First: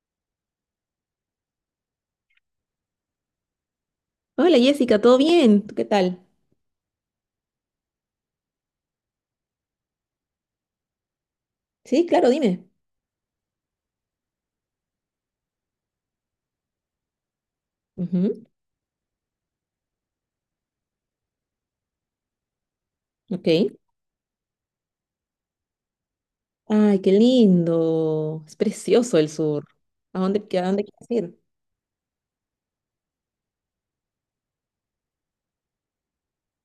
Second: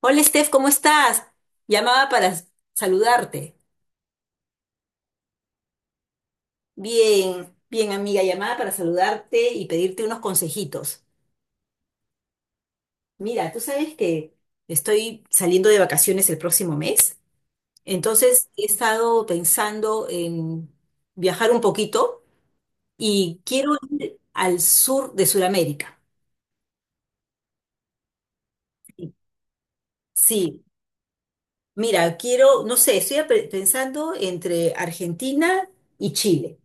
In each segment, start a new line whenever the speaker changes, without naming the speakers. Hola Steph, ¿cómo estás? Llamaba para saludarte.
Hola Jessica, ¿todo bien? ¿Tú qué tal?
Bien, bien amiga, llamaba para saludarte y pedirte unos consejitos.
Sí, claro, dime.
Mira, tú sabes que estoy saliendo de vacaciones el próximo mes,
Ujú,
entonces he estado pensando en viajar un poquito y quiero
ok.
ir al sur de Sudamérica.
Ay, qué lindo. Es precioso el sur. ¿A dónde,
Sí,
a dónde quieres ir?
mira, quiero, no sé, pensando entre Argentina y Chile.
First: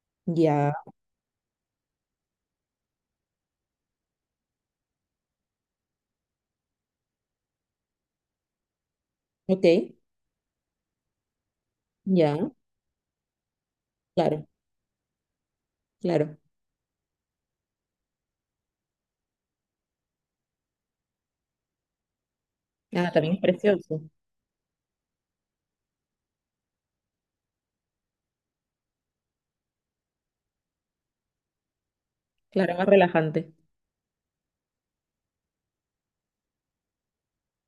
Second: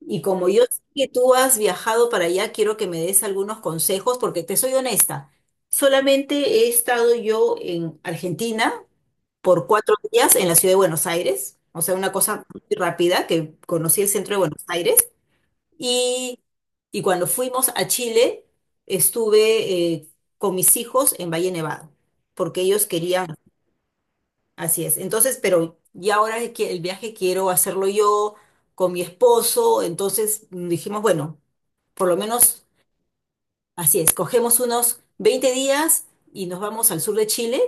Y como yo
Ya,
sé que tú has viajado para allá, quiero que me des algunos consejos, porque te soy honesta. Solamente he estado yo en Argentina por
ok.
4 días en la ciudad de Buenos Aires, o sea, una cosa
Ya,
muy rápida, que conocí el centro de
claro,
Buenos Aires.
claro.
Y, y cuando fuimos a Chile, estuve con mis hijos en Valle Nevado, porque ellos
Ah,
querían,
también es precioso.
así es. Entonces, pero ya ahora que el viaje quiero hacerlo yo con mi esposo, entonces dijimos, bueno, por lo menos,
Claro, más relajante.
así es, cogemos unos 20 días y nos vamos al sur de Chile,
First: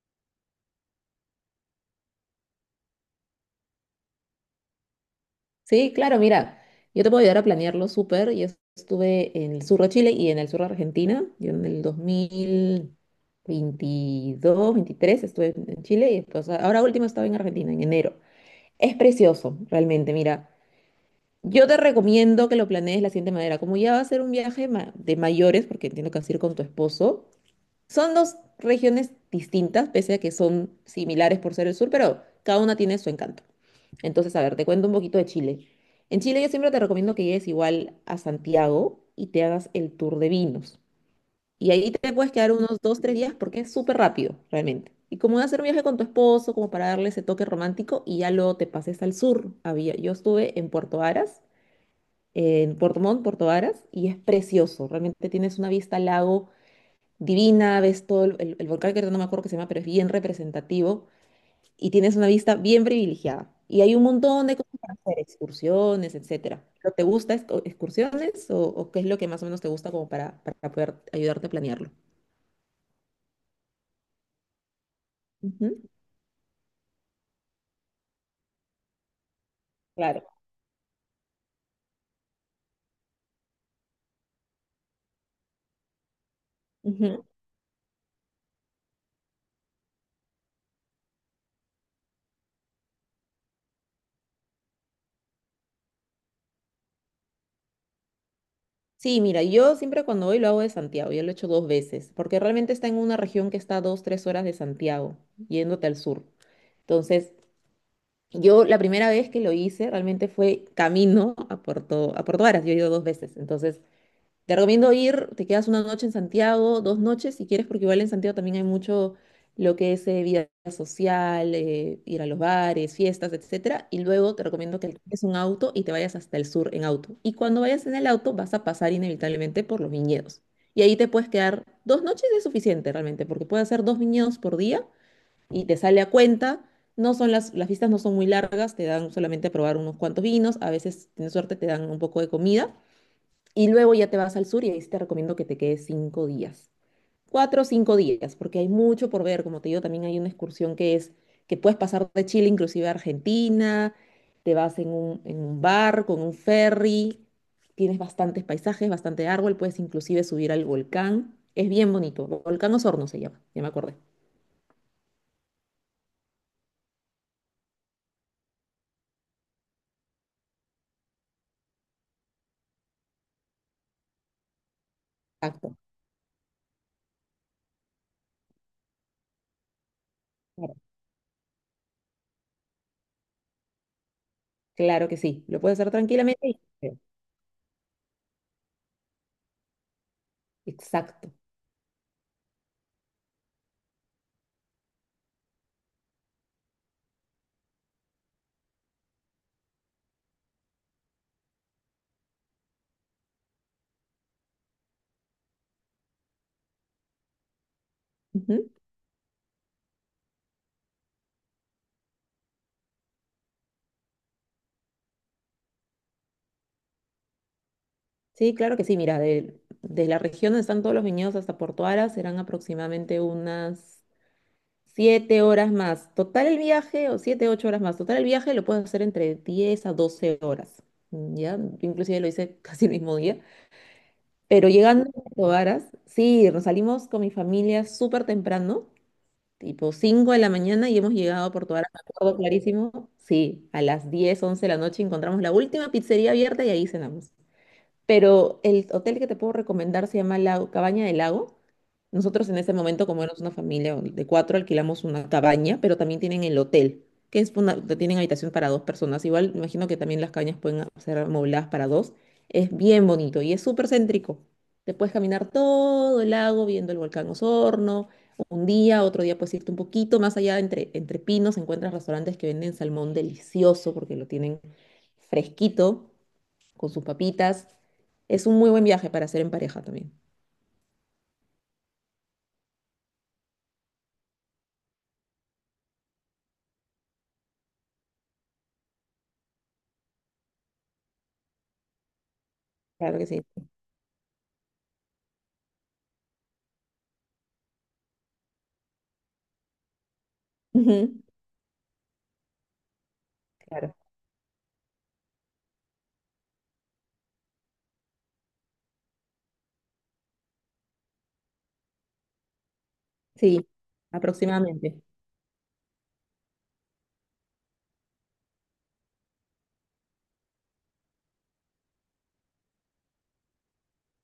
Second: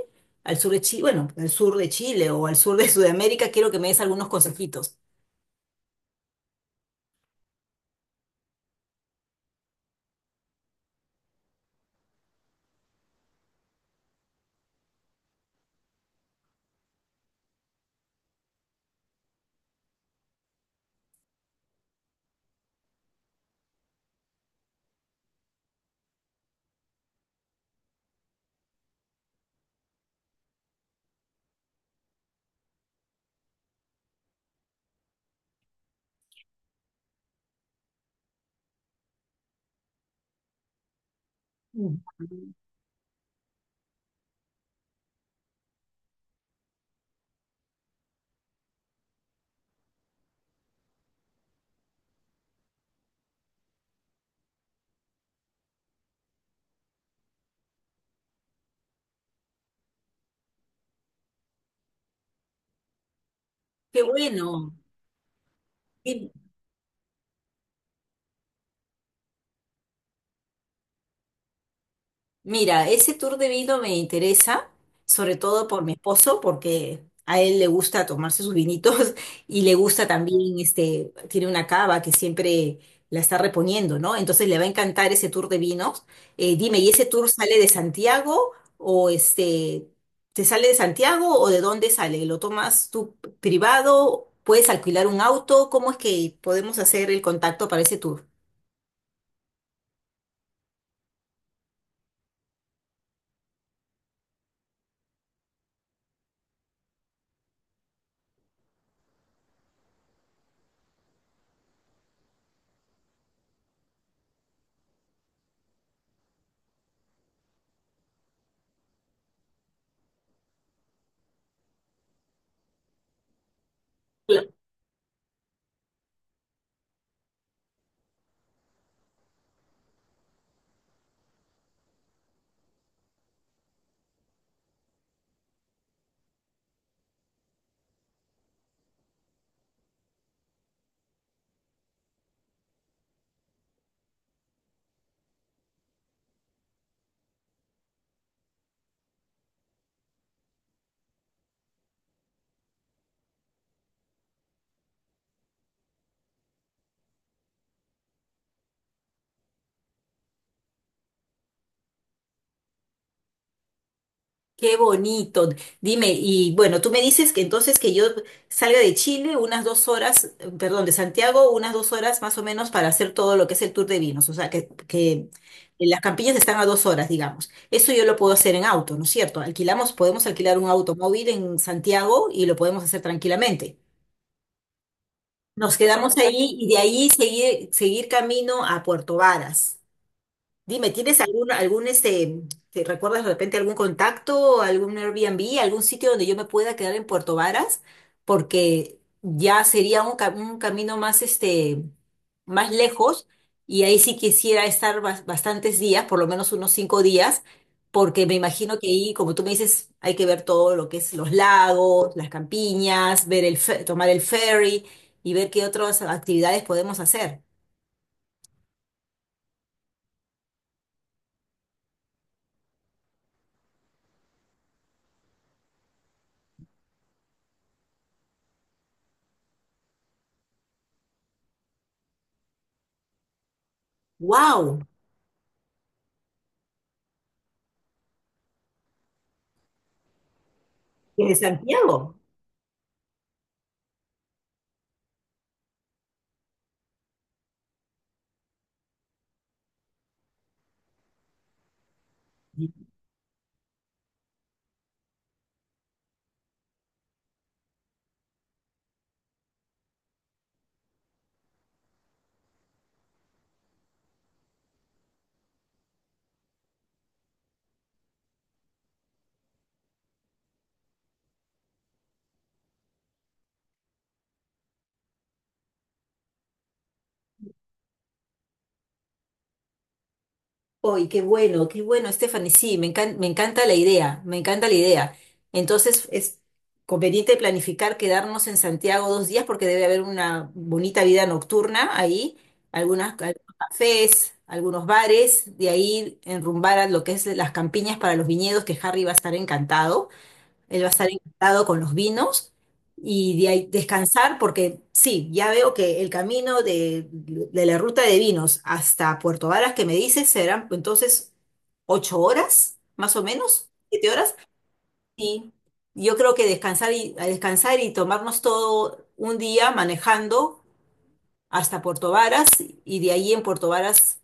al sur de Chile, bueno, al sur de Chile o al sur de Sudamérica, quiero que me des algunos consejitos.
Sí, claro, mira, yo te puedo ayudar a planearlo súper. Yo estuve en el sur de Chile y en el sur de Argentina. Yo en el 2022, 2023 estuve en Chile y después, ahora último estaba en Argentina, en enero. Es precioso, realmente, mira. Yo te recomiendo que lo planees de la siguiente manera. Como ya va a ser un viaje de mayores, porque entiendo que vas a ir con tu esposo, son dos regiones distintas, pese a que son similares por ser el sur, pero cada una tiene su encanto. Entonces, a ver, te cuento un poquito de Chile. En Chile yo siempre te recomiendo que llegues igual a Santiago y te hagas el tour de vinos. Y ahí
Mm.
te puedes quedar unos 2, 3 días porque es súper rápido, realmente. Y como va a ser un viaje con tu esposo, como para darle ese toque romántico, y ya luego te pases al sur. Yo estuve en Puerto Varas en Puerto Montt, Puerto Varas y es precioso. Realmente tienes una vista al lago divina, ves todo el volcán que ahorita no me acuerdo que se llama, pero es bien representativo y tienes una vista bien privilegiada. Y hay
Qué
un montón de cosas
bueno,
para hacer, excursiones,
qué
etcétera. ¿Pero excursiones o qué es lo que más o menos te gusta como para poder ayudarte a planearlo?
Mira, ese tour de vino me interesa, sobre todo
Ujú.
por mi esposo, porque a él le gusta tomarse sus vinitos y le gusta
Claro.
también, este, tiene una cava que siempre la está reponiendo, ¿no? Entonces le va a encantar ese tour de vinos. Dime, ¿y ese
Ujú.
tour sale de Santiago o te sale de Santiago o de dónde sale? ¿Lo tomas tú privado? ¿Puedes alquilar un auto? ¿Cómo es que podemos hacer el contacto para ese tour?
Sí, mira, yo siempre cuando voy lo hago de Santiago, yo lo he hecho dos veces, porque realmente está en una región que está a 2, 3 horas de Santiago, yéndote al sur. Entonces, yo la primera vez que lo hice realmente fue camino a a Puerto Varas. Yo he ido dos veces. Entonces, te recomiendo ir, te quedas una noche en Santiago, 2 noches si quieres, porque igual en Santiago también hay mucho lo que es vida social, ir a los bares, fiestas, etcétera. Y luego te recomiendo que alquiles un auto y te vayas hasta el sur en auto. Y cuando vayas en el auto vas a pasar inevitablemente por los viñedos. Y ahí te puedes quedar 2 noches es suficiente realmente, porque puedes hacer dos viñedos por día y te sale a cuenta. No son las fiestas no son muy largas, te dan solamente a probar unos cuantos vinos, a veces, si tienes suerte, te dan un poco de comida y luego ya te vas al sur y ahí sí te recomiendo que te quedes 5 días. 4 o 5 días, porque hay mucho por ver, como te digo, también hay una excursión que es que puedes pasar de Chile inclusive a Argentina, te vas en un bar, con un ferry, tienes bastantes paisajes, bastante árbol, puedes inclusive subir al volcán, es bien bonito, Volcán Osorno se llama, ya me acordé.
Qué bonito. Dime, y bueno, tú me dices que entonces que yo salga de Chile unas 2 horas, perdón, de Santiago, unas 2 horas más o menos para hacer todo lo que es el tour de vinos. O sea, que
Exacto.
las campiñas están a 2 horas, digamos. Eso yo lo puedo hacer en auto, ¿no es cierto? Alquilamos, podemos alquilar un
Claro.
automóvil en Santiago y lo podemos hacer tranquilamente.
Claro que sí, lo
Nos
puedes hacer
quedamos
tranquilamente.
ahí y de ahí seguir, seguir camino a Puerto Varas. Dime, ¿tienes
Exacto.
algún, te recuerdas de repente algún contacto, algún Airbnb, algún sitio donde yo me pueda quedar en Puerto Varas? Porque ya sería un camino más, este, más lejos y ahí sí quisiera estar bastantes días, por lo menos unos 5 días, porque me
Ujú.
imagino que ahí, como tú me dices, hay que ver todo lo que es los lagos, las campiñas, ver tomar el ferry y ver qué otras actividades podemos hacer.
Sí, claro que sí. Mira, de la región donde están todos los viñedos hasta Porto Ara serán aproximadamente unas 7 horas más. Total el viaje, o 7, 8 horas más. Total el viaje lo puedes hacer entre 10 a 12 horas. ¿Ya? Yo inclusive lo hice casi el mismo día. Pero
¡Wow!
llegando a Porto Aras, sí, nos salimos con mi familia súper temprano. Tipo 5 de la mañana y hemos
¿Desde
llegado a Porto Ara, me
Santiago?
acuerdo clarísimo. Sí, a las 10, 11 de la noche encontramos la última pizzería abierta y ahí cenamos. Pero el hotel que te puedo recomendar se llama La Cabaña del Lago. Nosotros en ese momento, como éramos una familia de cuatro, alquilamos una cabaña, pero también tienen el hotel, que es una, tienen habitación para dos personas. Igual, me imagino que también las cabañas pueden ser amobladas para dos. Es bien bonito y es súper céntrico. Te puedes caminar todo el lago viendo el volcán Osorno. Un día, otro día puedes irte un poquito más allá, entre pinos, encuentras restaurantes que venden salmón delicioso porque lo tienen fresquito, con sus papitas. Es un muy buen viaje para hacer en pareja también.
Uy, qué bueno, Stephanie. Sí, me encanta la idea, me encanta la idea. Entonces, es conveniente planificar quedarnos en Santiago 2 días porque debe haber una bonita vida nocturna ahí, algunas,
Claro que sí.
algunos cafés, algunos bares, de ahí enrumbar a lo que es las campiñas para los viñedos, que Harry va a estar encantado. Él va a estar
Ujú.
encantado con los vinos y de ahí
Claro.
descansar porque sí, ya veo que el camino de la ruta de vinos hasta Puerto Varas que me dices serán entonces 8 horas, más o
Sí,
menos, 7 horas.
aproximadamente.
Y yo creo que descansar y, a descansar y tomarnos todo un día manejando hasta Puerto Varas y de ahí en Puerto Varas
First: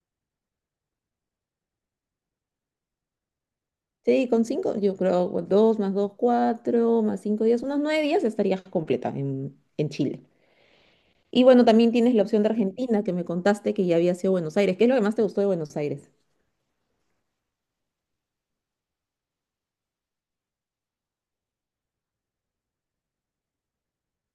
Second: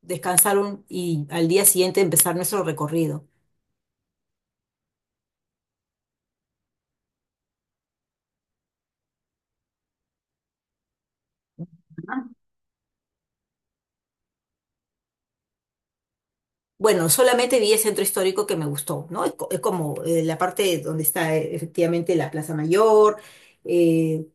y al día siguiente empezar nuestro recorrido.
Sí, con cinco, yo creo, o 2 más 2, 4, más 5 días, unos 9 días estarías completa en Chile. Y bueno, también tienes la opción de Argentina, que me contaste que ya había sido Buenos Aires. ¿Qué es lo que más te gustó de Buenos Aires?
Bueno, solamente vi el centro histórico que me gustó, ¿no? Es, es como la parte donde está efectivamente la Plaza Mayor, eh,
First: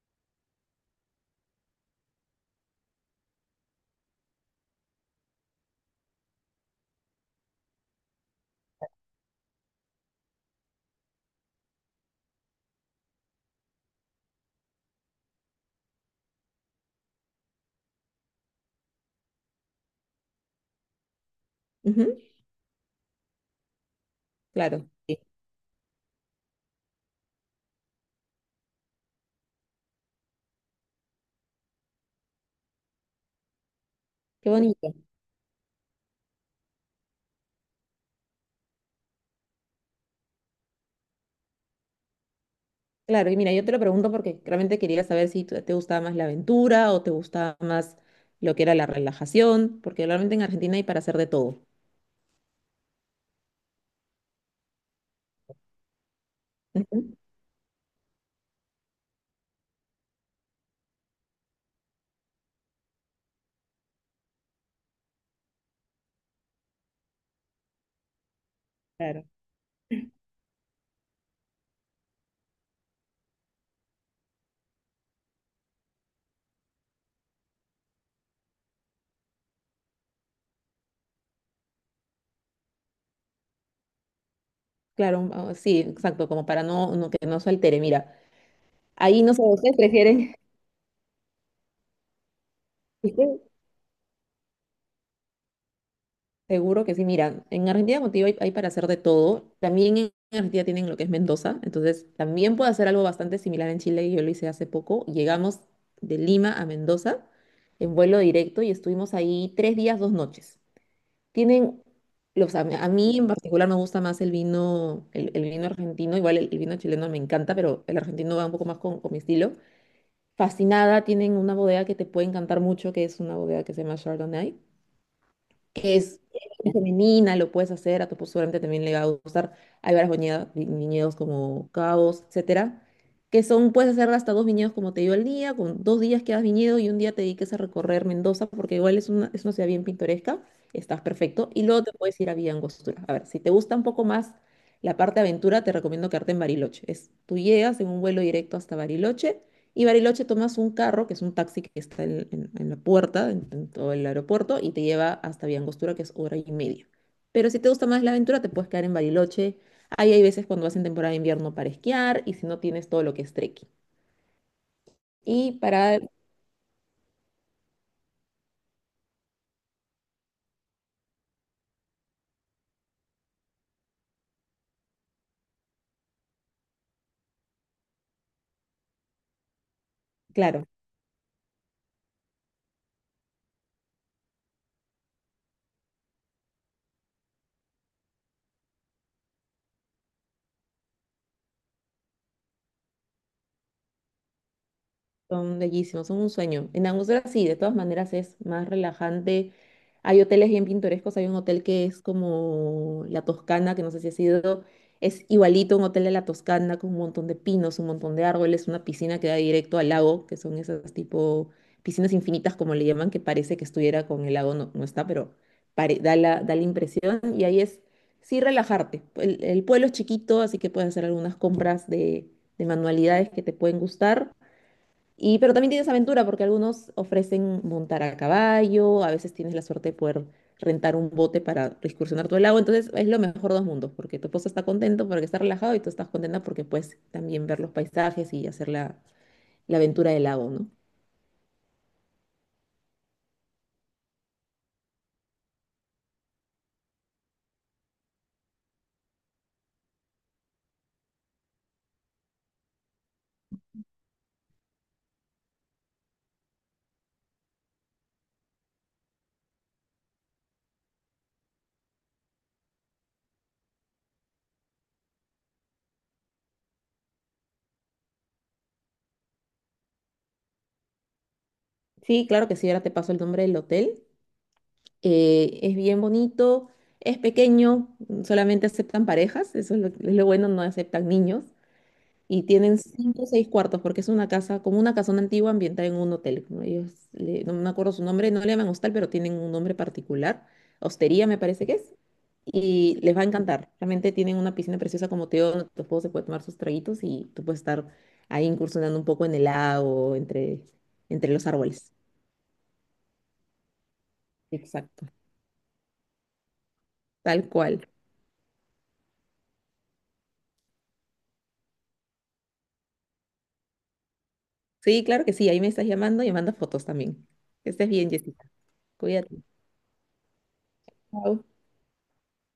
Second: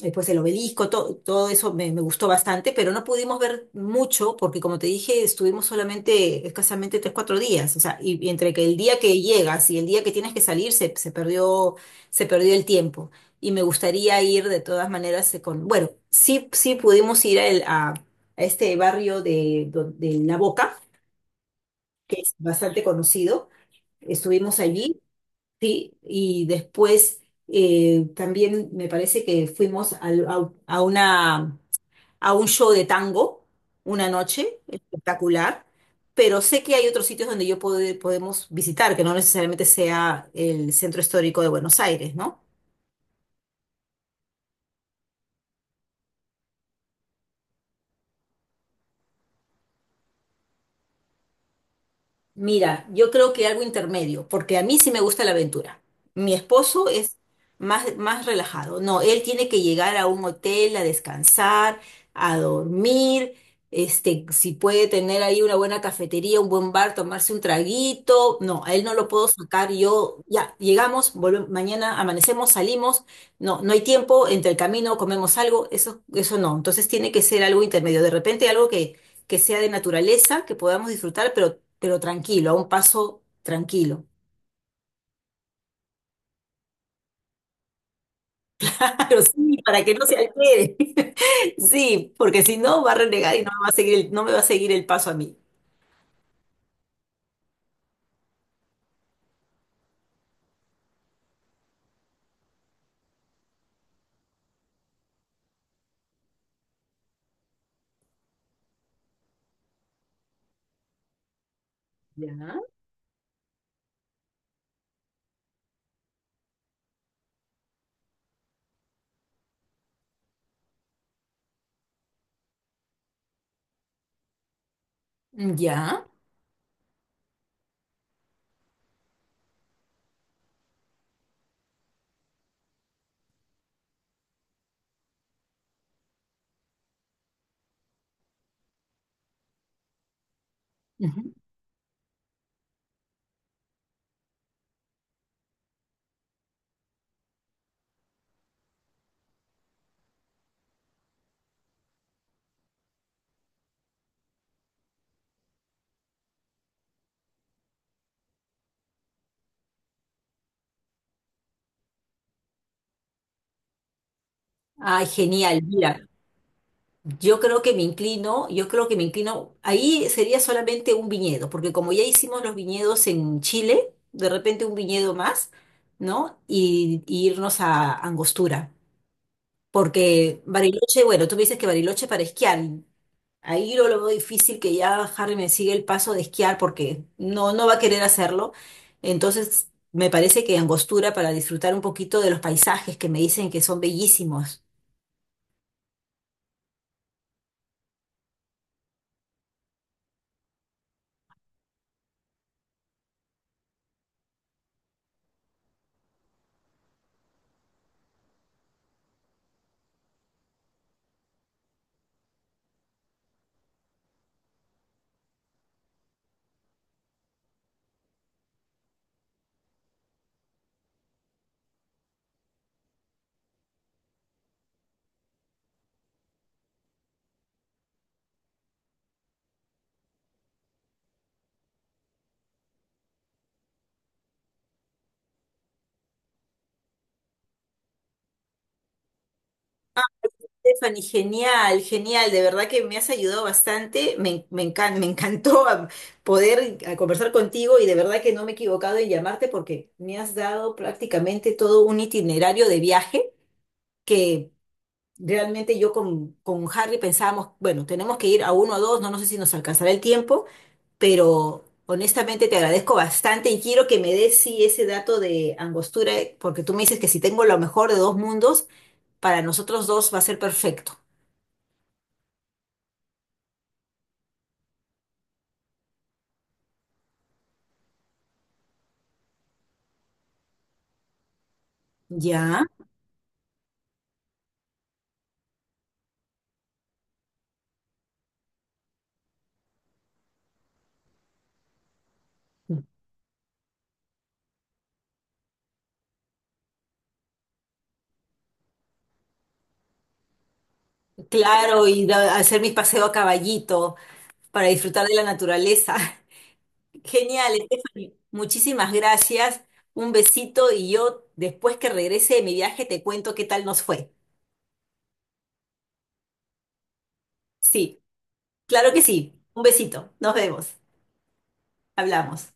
después el obelisco, todo eso me, me gustó bastante, pero no pudimos ver mucho porque, como te dije, estuvimos solamente escasamente 3, 4 días, o sea, y entre que el día que llegas y el día que tienes que salir se, se perdió el tiempo. Y me gustaría ir de todas maneras con, bueno, sí, sí pudimos ir a este barrio de La Boca
Ujú,
que es bastante conocido. Estuvimos
claro,
allí,
sí.
sí, y después también me parece que a una, a un show de tango una
Qué
noche,
bonito.
espectacular, pero sé que hay otros sitios donde yo podemos visitar, que no necesariamente sea el centro histórico de Buenos Aires, ¿no?
Claro, y mira, yo te lo pregunto porque realmente quería saber si te gustaba más la aventura o te gustaba más lo que era la relajación, porque realmente en Argentina hay para hacer de todo.
Mira, yo creo que algo intermedio, porque a mí sí me gusta la aventura. Mi esposo es
Ujú.
más, más relajado. No, él tiene que llegar a un hotel a descansar, a dormir, este, si puede tener ahí una buena cafetería, un buen bar, tomarse un traguito. No, a él no lo
Claro.
puedo sacar. Yo, ya, llegamos, volvemos, mañana amanecemos, salimos. No, no hay tiempo, entre el camino comemos algo, eso no. Entonces tiene que ser algo intermedio. De repente algo que sea de naturaleza, que podamos disfrutar, pero tranquilo, a un paso tranquilo.
Claro, ah, sí, exacto, como para no, que no se altere. Mira,
Claro,
ahí no sé,
sí,
ustedes
para que no se
prefieren.
altere. Sí, porque si no va a renegar y
¿Viste?
no me va a seguir no me va a seguir el paso a mí.
Seguro que sí, mira, en Argentina contigo hay para hacer de todo. También en Argentina tienen lo que es Mendoza, entonces también puedo hacer algo bastante similar en Chile, yo lo hice hace poco. Llegamos de Lima a Mendoza en vuelo directo y estuvimos ahí 3 días, 2 noches. Tienen, los,
Ya.
a mí en particular me gusta más el vino, el vino argentino, igual el vino chileno me encanta, pero el argentino va un poco más con mi estilo. Fascinada. Tienen una bodega que te puede encantar mucho, que es una bodega que se llama Chardonnay, que
Ya.
es femenina, lo puedes hacer, a tu esposo seguramente también le va a gustar. Hay varios viñedos, viñedos como Cabos, etcétera, que son, puedes hacer hasta dos viñedos, como te digo, al día, con dos días que hagas viñedo y un día te dediques a recorrer Mendoza, porque igual es una ciudad bien pintoresca, estás
Ujú.
perfecto, y luego te puedes ir a Villa Angostura. A ver, si te gusta un poco más la parte aventura, te recomiendo quedarte en Bariloche. Es, tú llegas en un vuelo directo hasta Bariloche, y Bariloche tomas un carro, que es un taxi que está en la puerta, en todo el aeropuerto, y te lleva hasta Villangostura, que es hora y media. Pero si te gusta más la aventura, te puedes quedar en Bariloche. Ahí hay veces cuando vas en temporada de invierno para esquiar, y si no tienes todo lo que es trekking.
Ay,
Y
genial.
para,
Mira, yo creo que me inclino, yo creo que me inclino, ahí sería solamente un viñedo, porque como ya hicimos los viñedos en Chile, de repente un viñedo más, ¿no? Y irnos a Angostura. Porque
claro.
Bariloche, bueno, tú me dices que Bariloche es para esquiar. Ahí yo lo veo difícil que ya Harry me siga el paso de esquiar porque no, no va a querer hacerlo. Entonces, me parece que Angostura para disfrutar un poquito de los paisajes que me dicen que son bellísimos.
Son bellísimos, son un sueño. En Angostura sí, de todas maneras es más relajante. Hay hoteles bien pintorescos, hay un hotel que es como La Toscana, que no sé si ha sido, es igualito a un hotel de La Toscana con un montón de pinos, un montón de árboles, una piscina que da directo al lago, que son esas tipo piscinas infinitas como le llaman, que parece que estuviera con el lago, no, no está, pero da la impresión y ahí es sí relajarte. El pueblo es chiquito, así que puedes hacer algunas compras de manualidades que te pueden gustar. Y, pero también tienes aventura porque algunos ofrecen montar a caballo, a veces tienes la suerte de poder rentar un bote para excursionar todo el lago, entonces es lo mejor de dos mundos, porque tu esposo está contento porque está relajado y tú estás contenta porque puedes también ver los paisajes y hacer la aventura del lago, ¿no?
Stephanie, genial, genial, de verdad que me has ayudado bastante, me, me encantó poder a conversar contigo y de verdad que no me he equivocado en llamarte porque me has dado prácticamente todo un itinerario de viaje que Realmente yo con Harry pensábamos, bueno, tenemos que ir a uno o dos, no, no sé si nos alcanzará el tiempo, pero honestamente te agradezco bastante y quiero que me des sí ese dato de Angostura, porque tú me dices que si tengo lo mejor de dos mundos, para nosotros dos va a ser perfecto.
Sí, claro que sí, ahora te paso el nombre del hotel. Es bien bonito, es pequeño, solamente aceptan parejas, eso es lo bueno, no aceptan niños. Y
Ya,
tienen cinco o seis cuartos, porque es una casa, como una casona antigua ambientada en un hotel. ¿No? Ellos, no me acuerdo su nombre, no le llaman hostal, pero tienen un nombre particular. Hostería me parece que es. Y les va a encantar. Realmente tienen una piscina preciosa como te digo, donde tu esposo se puede tomar sus traguitos y tú puedes estar ahí incursionando un poco en el lago, entre los
claro,
árboles.
hacer mi paseo a caballito para
Exacto.
disfrutar de la naturaleza.
Tal
Genial,
cual.
Stephanie. Muchísimas gracias. Un besito y yo después que regrese de mi viaje te cuento qué tal nos fue.
Sí, claro que sí. Ahí me estás llamando y me mandas fotos también. Que estés
Sí.
bien, Jessica.
Claro que
Cuídate.
sí. Un besito. Nos vemos.
Chao.
Hablamos.